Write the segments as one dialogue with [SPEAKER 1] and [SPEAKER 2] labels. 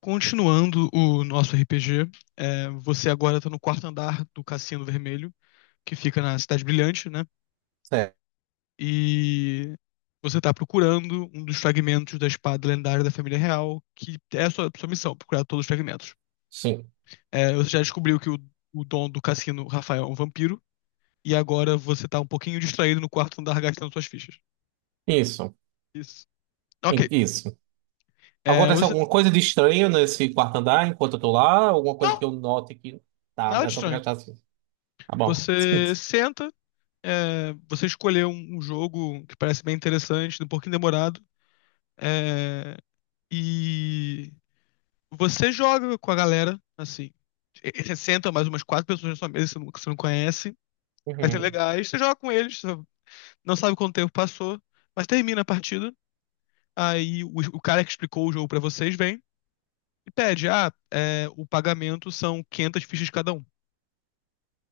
[SPEAKER 1] Continuando o nosso RPG, você agora tá no quarto andar do Cassino Vermelho, que fica na Cidade Brilhante, né?
[SPEAKER 2] Certo.
[SPEAKER 1] E você tá procurando um dos fragmentos da espada lendária da família real, que é a sua missão, procurar todos os fragmentos.
[SPEAKER 2] Sim.
[SPEAKER 1] Você já descobriu que o dono do cassino, Rafael, é um vampiro, e agora você tá um pouquinho distraído no quarto andar gastando suas fichas.
[SPEAKER 2] Isso.
[SPEAKER 1] Isso. Ok.
[SPEAKER 2] Isso.
[SPEAKER 1] É,
[SPEAKER 2] Acontece
[SPEAKER 1] você...
[SPEAKER 2] alguma coisa de estranho nesse quarto andar enquanto eu tô lá? Alguma coisa que
[SPEAKER 1] Não,
[SPEAKER 2] eu note que. Tá,
[SPEAKER 1] nada
[SPEAKER 2] é
[SPEAKER 1] de
[SPEAKER 2] só pra
[SPEAKER 1] estranho.
[SPEAKER 2] gastar assim. Tá bom.
[SPEAKER 1] Você senta, você escolher um jogo que parece bem interessante, um pouquinho demorado, é, e você joga com a galera, assim. Você senta mais umas quatro pessoas na sua mesa que você não conhece, vai ser
[SPEAKER 2] Uhum.
[SPEAKER 1] legais, você joga com eles, você não sabe quanto tempo passou, mas termina a partida. Aí o cara que explicou o jogo pra vocês vem e pede: ah, o pagamento são 500 fichas cada um.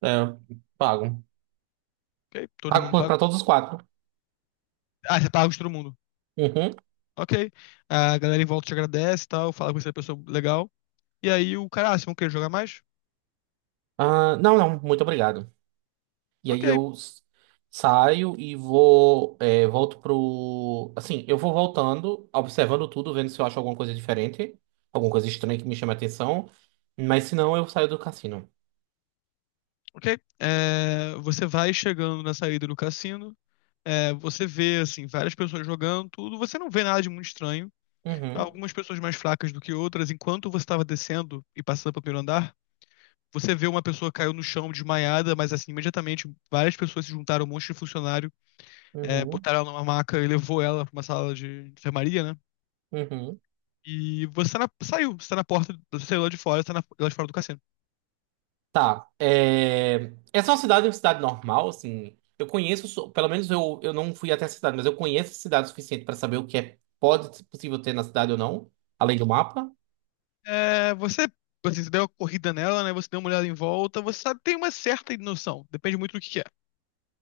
[SPEAKER 2] É, pago.
[SPEAKER 1] Ok, todo
[SPEAKER 2] Pago
[SPEAKER 1] mundo
[SPEAKER 2] pra
[SPEAKER 1] paga.
[SPEAKER 2] pra todos os 4.
[SPEAKER 1] Ah, você paga de todo mundo.
[SPEAKER 2] Uhum.
[SPEAKER 1] Ok. A galera em volta te agradece e tal, fala com essa pessoa legal. E aí o cara, ah, vocês vão querer jogar mais?
[SPEAKER 2] Ah, não, não, muito obrigado. E
[SPEAKER 1] Ok,
[SPEAKER 2] aí saio e vou. É, volto pro. Assim, eu vou voltando, observando tudo, vendo se eu acho alguma coisa diferente, alguma coisa estranha que me chame a atenção. Mas se não, eu saio do cassino.
[SPEAKER 1] ok. Você vai chegando na saída do cassino, você vê, assim, várias pessoas jogando, tudo. Você não vê nada de muito estranho.
[SPEAKER 2] Uhum.
[SPEAKER 1] Algumas pessoas mais fracas do que outras. Enquanto você estava descendo e passando pelo primeiro andar, você vê uma pessoa caiu no chão desmaiada, mas assim, imediatamente várias pessoas se juntaram, um monte de funcionário,
[SPEAKER 2] Uhum.
[SPEAKER 1] botaram ela numa maca e levou ela para uma sala de enfermaria, né?
[SPEAKER 2] Uhum.
[SPEAKER 1] E você saiu, você tá na porta, você saiu lá de fora, você lá de fora do cassino.
[SPEAKER 2] Tá. É... Essa é uma cidade normal, assim. Eu conheço, pelo menos eu não fui até a cidade, mas eu conheço a cidade o suficiente para saber o que é pode ser possível ter na cidade ou não, além do mapa.
[SPEAKER 1] Você, assim, você deu uma corrida nela, né? Você deu uma olhada em volta, você sabe, tem uma certa noção, depende muito do que é,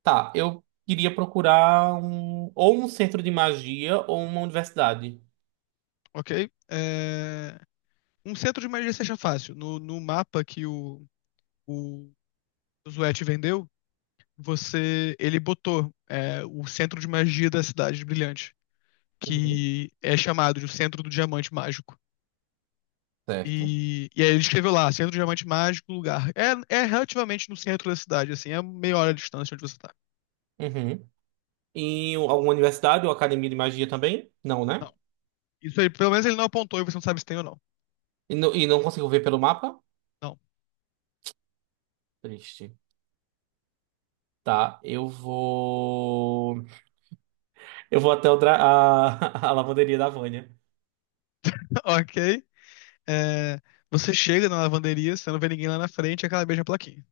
[SPEAKER 2] Tá, eu iria procurar um, ou um centro de magia ou uma universidade.
[SPEAKER 1] ok? Um centro de magia seja fácil. No mapa que o, o Zuete vendeu, ele botou o centro de magia da cidade de Brilhante,
[SPEAKER 2] Uhum.
[SPEAKER 1] que é chamado de o Centro do Diamante Mágico.
[SPEAKER 2] Certo.
[SPEAKER 1] E aí ele escreveu lá, Centro do Diamante Mágico, lugar. É relativamente no centro da cidade, assim, é meia hora de distância de onde você tá.
[SPEAKER 2] Uhum. E alguma universidade ou academia de magia também? Não,
[SPEAKER 1] Não.
[SPEAKER 2] né?
[SPEAKER 1] Isso aí, pelo menos ele não apontou e você não sabe se tem ou não.
[SPEAKER 2] E, não consigo ver pelo mapa?
[SPEAKER 1] Não.
[SPEAKER 2] Triste. Tá, eu vou. Eu vou até a, a lavanderia da Vânia.
[SPEAKER 1] Ok. É, Você chega na lavanderia, você não vê ninguém lá na frente, é que beija a plaquinha.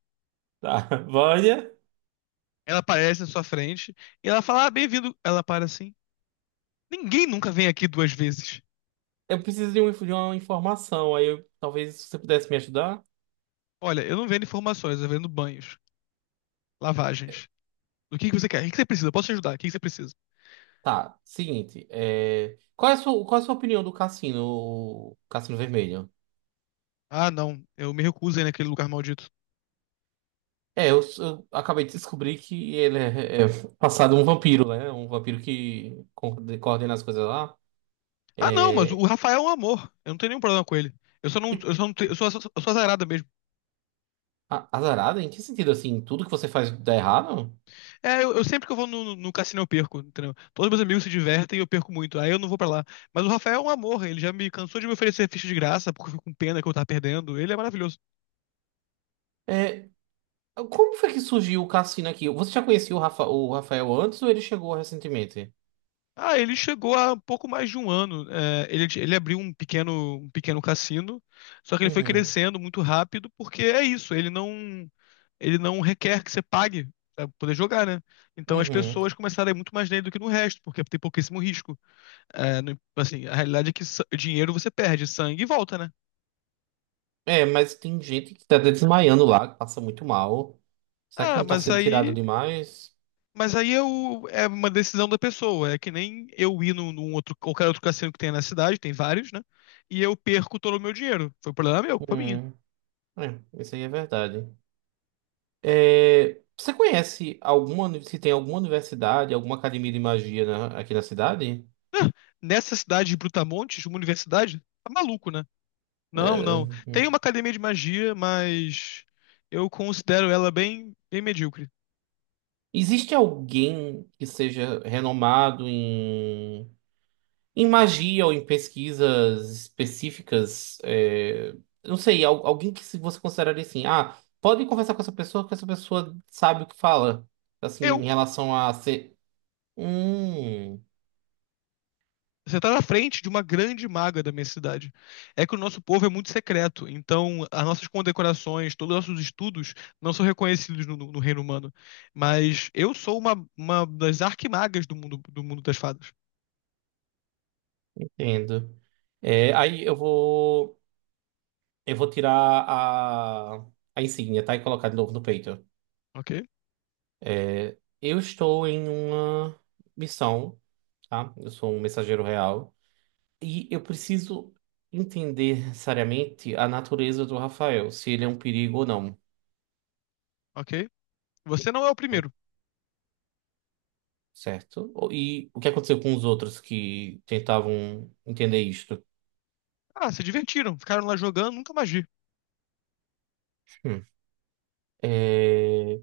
[SPEAKER 2] Tá. Vânia,
[SPEAKER 1] Ela aparece na sua frente e ela fala: Ah, bem-vindo. Ela para assim. Ninguém nunca vem aqui duas vezes.
[SPEAKER 2] eu preciso de, de uma informação. Talvez você pudesse me ajudar.
[SPEAKER 1] Olha, eu não vendo informações, eu vendo banhos, lavagens. O que que você quer? O que que você precisa? Eu posso te ajudar? O que que você precisa?
[SPEAKER 2] Tá, seguinte. É, qual é a sua, qual é a sua opinião do cassino, Cassino Vermelho?
[SPEAKER 1] Ah, não, eu me recuso aí naquele lugar maldito.
[SPEAKER 2] É, eu acabei de descobrir que ele é passado um vampiro, né? Um vampiro que coordena as coisas lá.
[SPEAKER 1] Ah, não, mas o
[SPEAKER 2] É...
[SPEAKER 1] Rafael é um amor. Eu não tenho nenhum problema com ele. Eu só não, eu só não, eu sou azarada.
[SPEAKER 2] Azarada? Em que sentido, assim? Tudo que você faz dá errado?
[SPEAKER 1] Eu sempre que eu vou no cassino eu perco, entendeu? Todos meus amigos se divertem e eu perco muito, aí eu não vou pra lá. Mas o Rafael é um amor, ele já me cansou de me oferecer ficha de graça porque eu fico com pena que eu tava perdendo. Ele é maravilhoso.
[SPEAKER 2] É, como foi que surgiu o cassino aqui? Você já conhecia o, o Rafael antes ou ele chegou recentemente?
[SPEAKER 1] Ah, ele chegou há pouco mais de um ano. Ele abriu um pequeno cassino, só que ele foi
[SPEAKER 2] Uhum,
[SPEAKER 1] crescendo muito rápido porque é isso, ele não requer que você pague. Pra poder jogar, né? Então as
[SPEAKER 2] uhum.
[SPEAKER 1] pessoas começaram a ir muito mais nele do que no resto, porque tem pouquíssimo risco. Assim, a realidade é que dinheiro você perde, sangue volta, né?
[SPEAKER 2] É, mas tem gente que tá desmaiando lá, que passa muito mal. Será que
[SPEAKER 1] Ah,
[SPEAKER 2] não tá
[SPEAKER 1] mas
[SPEAKER 2] sendo tirado
[SPEAKER 1] aí.
[SPEAKER 2] demais?
[SPEAKER 1] Mas aí é uma decisão da pessoa. É que nem eu ir num outro, qualquer outro cassino que tenha na cidade, tem vários, né? E eu perco todo o meu dinheiro. Foi um problema meu, culpa minha.
[SPEAKER 2] Hum, é, isso aí é verdade. É, você conhece alguma, se tem alguma universidade, alguma academia de magia aqui na cidade?
[SPEAKER 1] Ah, nessa cidade de Brutamontes, uma universidade, tá maluco, né? Não,
[SPEAKER 2] É,
[SPEAKER 1] não. Tem
[SPEAKER 2] uhum.
[SPEAKER 1] uma academia de magia, mas eu considero ela bem, bem medíocre.
[SPEAKER 2] Existe alguém que seja renomado em em magia ou em pesquisas específicas, é, não sei, alguém que se você consideraria assim, ah, pode conversar com essa pessoa, que essa pessoa sabe o que fala, assim, em
[SPEAKER 1] Eu
[SPEAKER 2] relação a ser... Hum,
[SPEAKER 1] Você está na frente de uma grande maga da minha cidade. É que o nosso povo é muito secreto, então as nossas condecorações, todos os nossos estudos não são reconhecidos no reino humano. Mas eu sou uma das arquimagas do mundo das fadas.
[SPEAKER 2] entendo. É, aí eu vou tirar a, a insígnia, tá? E colocar de novo no peito.
[SPEAKER 1] Ok?
[SPEAKER 2] É, eu estou em uma missão, tá? Eu sou um mensageiro real. E eu preciso entender seriamente a natureza do Rafael, se ele é um perigo ou não,
[SPEAKER 1] Ok? Você não é o primeiro.
[SPEAKER 2] certo? E o que aconteceu com os outros que tentavam entender isto?
[SPEAKER 1] Ah, se divertiram, ficaram lá jogando, nunca mais vi.
[SPEAKER 2] Hum. É,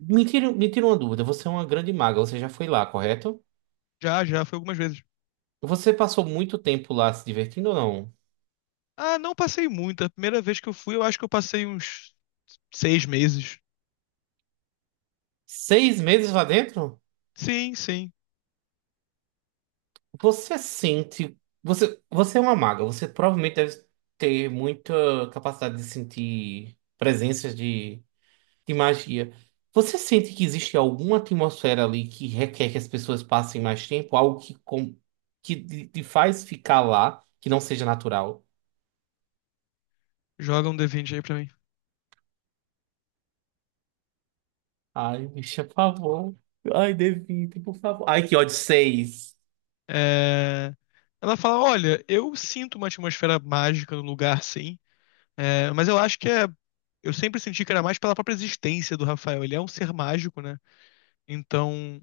[SPEAKER 2] Me tira uma dúvida, você é uma grande maga, você já foi lá, correto?
[SPEAKER 1] Já, já, foi algumas vezes.
[SPEAKER 2] Você passou muito tempo lá se divertindo ou não?
[SPEAKER 1] Ah, não passei muito. A primeira vez que eu fui, eu acho que eu passei uns 6 meses.
[SPEAKER 2] 6 meses lá dentro?
[SPEAKER 1] Sim, sim.
[SPEAKER 2] Você sente. Você é uma maga, você provavelmente deve ter muita capacidade de sentir presenças de magia. Você sente que existe alguma atmosfera ali que requer que as pessoas passem mais tempo? Algo que, com, que te faz ficar lá, que não seja natural?
[SPEAKER 1] Joga um D20 aí pra mim.
[SPEAKER 2] Ai, bicha, por favor. Ai, Devite, por favor. Ai, que ódio, 6.
[SPEAKER 1] É, Ela fala: Olha, eu sinto uma atmosfera mágica no lugar, sim, mas eu acho que é. Eu sempre senti que era mais pela própria existência do Rafael. Ele é um ser mágico, né? Então,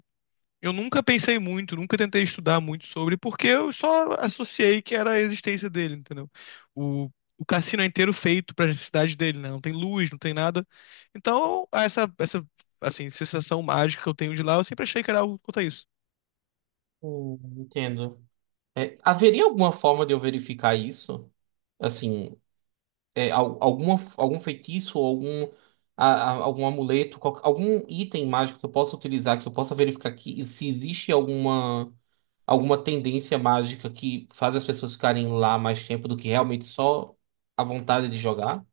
[SPEAKER 1] eu nunca pensei muito, nunca tentei estudar muito sobre, porque eu só associei que era a existência dele, entendeu? O, o cassino é inteiro feito para necessidade dele, né? Não tem luz, não tem nada. Então, assim, sensação mágica que eu tenho de lá, eu sempre achei que era algo quanto a isso.
[SPEAKER 2] Entendo. É, haveria alguma forma de eu verificar isso? Assim, é, alguma, algum feitiço, ou algum, algum amuleto, algum item mágico que eu possa utilizar, que eu possa verificar que, se existe alguma. Alguma tendência mágica que faz as pessoas ficarem lá mais tempo do que realmente só a vontade de jogar?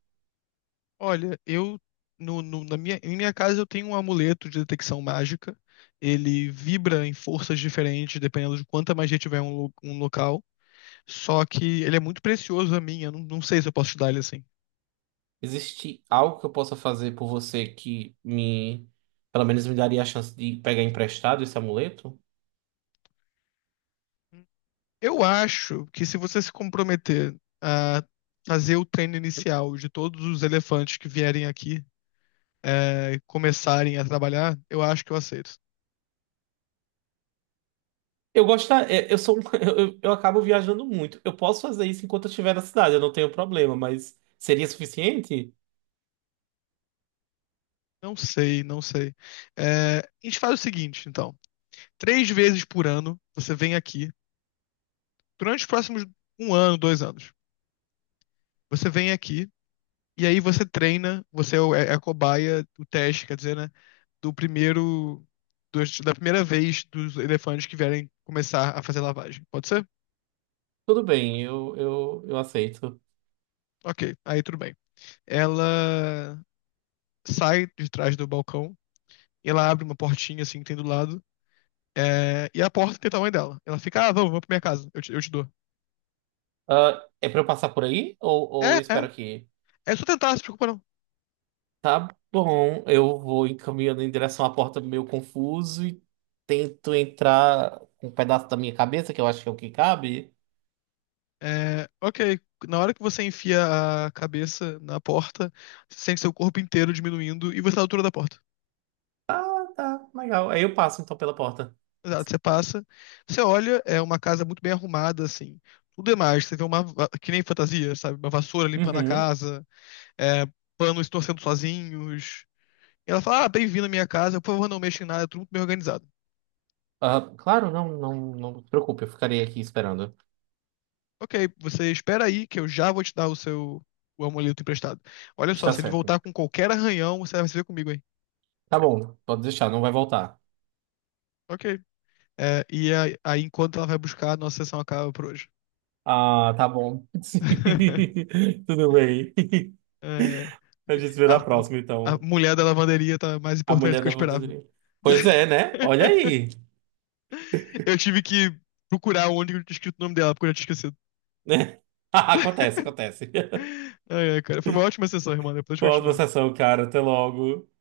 [SPEAKER 1] Olha, eu em minha casa eu tenho um amuleto de detecção mágica. Ele vibra em forças diferentes, dependendo de quanta magia tiver um local. Só que ele é muito precioso a mim, eu não sei se eu posso te dar ele assim.
[SPEAKER 2] Existe algo que eu possa fazer por você que me, pelo menos me daria a chance de pegar emprestado esse amuleto?
[SPEAKER 1] Eu acho que se você se comprometer a fazer o treino inicial de todos os elefantes que vierem aqui, começarem a trabalhar, eu acho que eu aceito.
[SPEAKER 2] Eu gosto, é, eu sou, eu acabo viajando muito. Eu posso fazer isso enquanto eu estiver na cidade, eu não tenho problema, mas seria suficiente?
[SPEAKER 1] Não sei, não sei. A gente faz o seguinte, então. Três vezes por ano, você vem aqui, durante os próximos um ano, 2 anos, você vem aqui e aí você treina, você é a cobaia, o teste, quer dizer, né? Do primeiro. Da primeira vez dos elefantes que vierem começar a fazer lavagem. Pode ser?
[SPEAKER 2] Tudo bem, eu aceito.
[SPEAKER 1] Ok, aí tudo bem. Ela sai de trás do balcão, e ela abre uma portinha assim que tem do lado, e a porta tem o tamanho dela. Ela fica, ah, vamos, vamos pra minha casa, eu te, dou.
[SPEAKER 2] Ah, é pra eu passar por aí
[SPEAKER 1] É,
[SPEAKER 2] ou eu espero
[SPEAKER 1] é,
[SPEAKER 2] aqui?
[SPEAKER 1] é só tentar, se preocupa não.
[SPEAKER 2] Tá bom, eu vou encaminhando em direção à porta meio confuso e tento entrar com um pedaço da minha cabeça, que eu acho que é o que cabe.
[SPEAKER 1] Ok, na hora que você enfia a cabeça na porta, você sente seu corpo inteiro diminuindo e você tá na altura da porta.
[SPEAKER 2] Ah, tá, legal. Aí eu passo então pela porta.
[SPEAKER 1] Exato, você passa, você olha, é uma casa muito bem arrumada, assim. Tudo é mais, você vê que nem fantasia, sabe? Uma vassoura limpando a
[SPEAKER 2] Uhum.
[SPEAKER 1] casa, é, panos torcendo sozinhos. E ela fala, ah, bem-vindo à minha casa, por favor, não mexa em nada, é tudo muito bem organizado.
[SPEAKER 2] Ah, claro, não, não, não se preocupe, eu ficarei aqui esperando.
[SPEAKER 1] Ok, você espera aí que eu já vou te dar o amuleto emprestado. Olha só,
[SPEAKER 2] Está
[SPEAKER 1] se ele
[SPEAKER 2] certo.
[SPEAKER 1] voltar com qualquer arranhão, você vai se ver comigo aí.
[SPEAKER 2] Tá bom, pode deixar, não vai voltar.
[SPEAKER 1] Ok. E enquanto ela vai buscar, a nossa sessão acaba por hoje.
[SPEAKER 2] Ah, tá bom. Sim, tudo bem.
[SPEAKER 1] É,
[SPEAKER 2] A gente se vê
[SPEAKER 1] a,
[SPEAKER 2] na próxima,
[SPEAKER 1] a
[SPEAKER 2] então.
[SPEAKER 1] mulher da lavanderia tá mais
[SPEAKER 2] A
[SPEAKER 1] importante do
[SPEAKER 2] mulher
[SPEAKER 1] que eu
[SPEAKER 2] da
[SPEAKER 1] esperava.
[SPEAKER 2] lavanderia. Pois é, né? Olha aí.
[SPEAKER 1] Eu tive que procurar onde eu tinha escrito o nome dela, porque eu já tinha esquecido.
[SPEAKER 2] Acontece, acontece.
[SPEAKER 1] Ai, ai, cara, foi uma ótima sessão, irmã. Depois
[SPEAKER 2] Boa
[SPEAKER 1] continua.
[SPEAKER 2] sessão, cara. Até logo.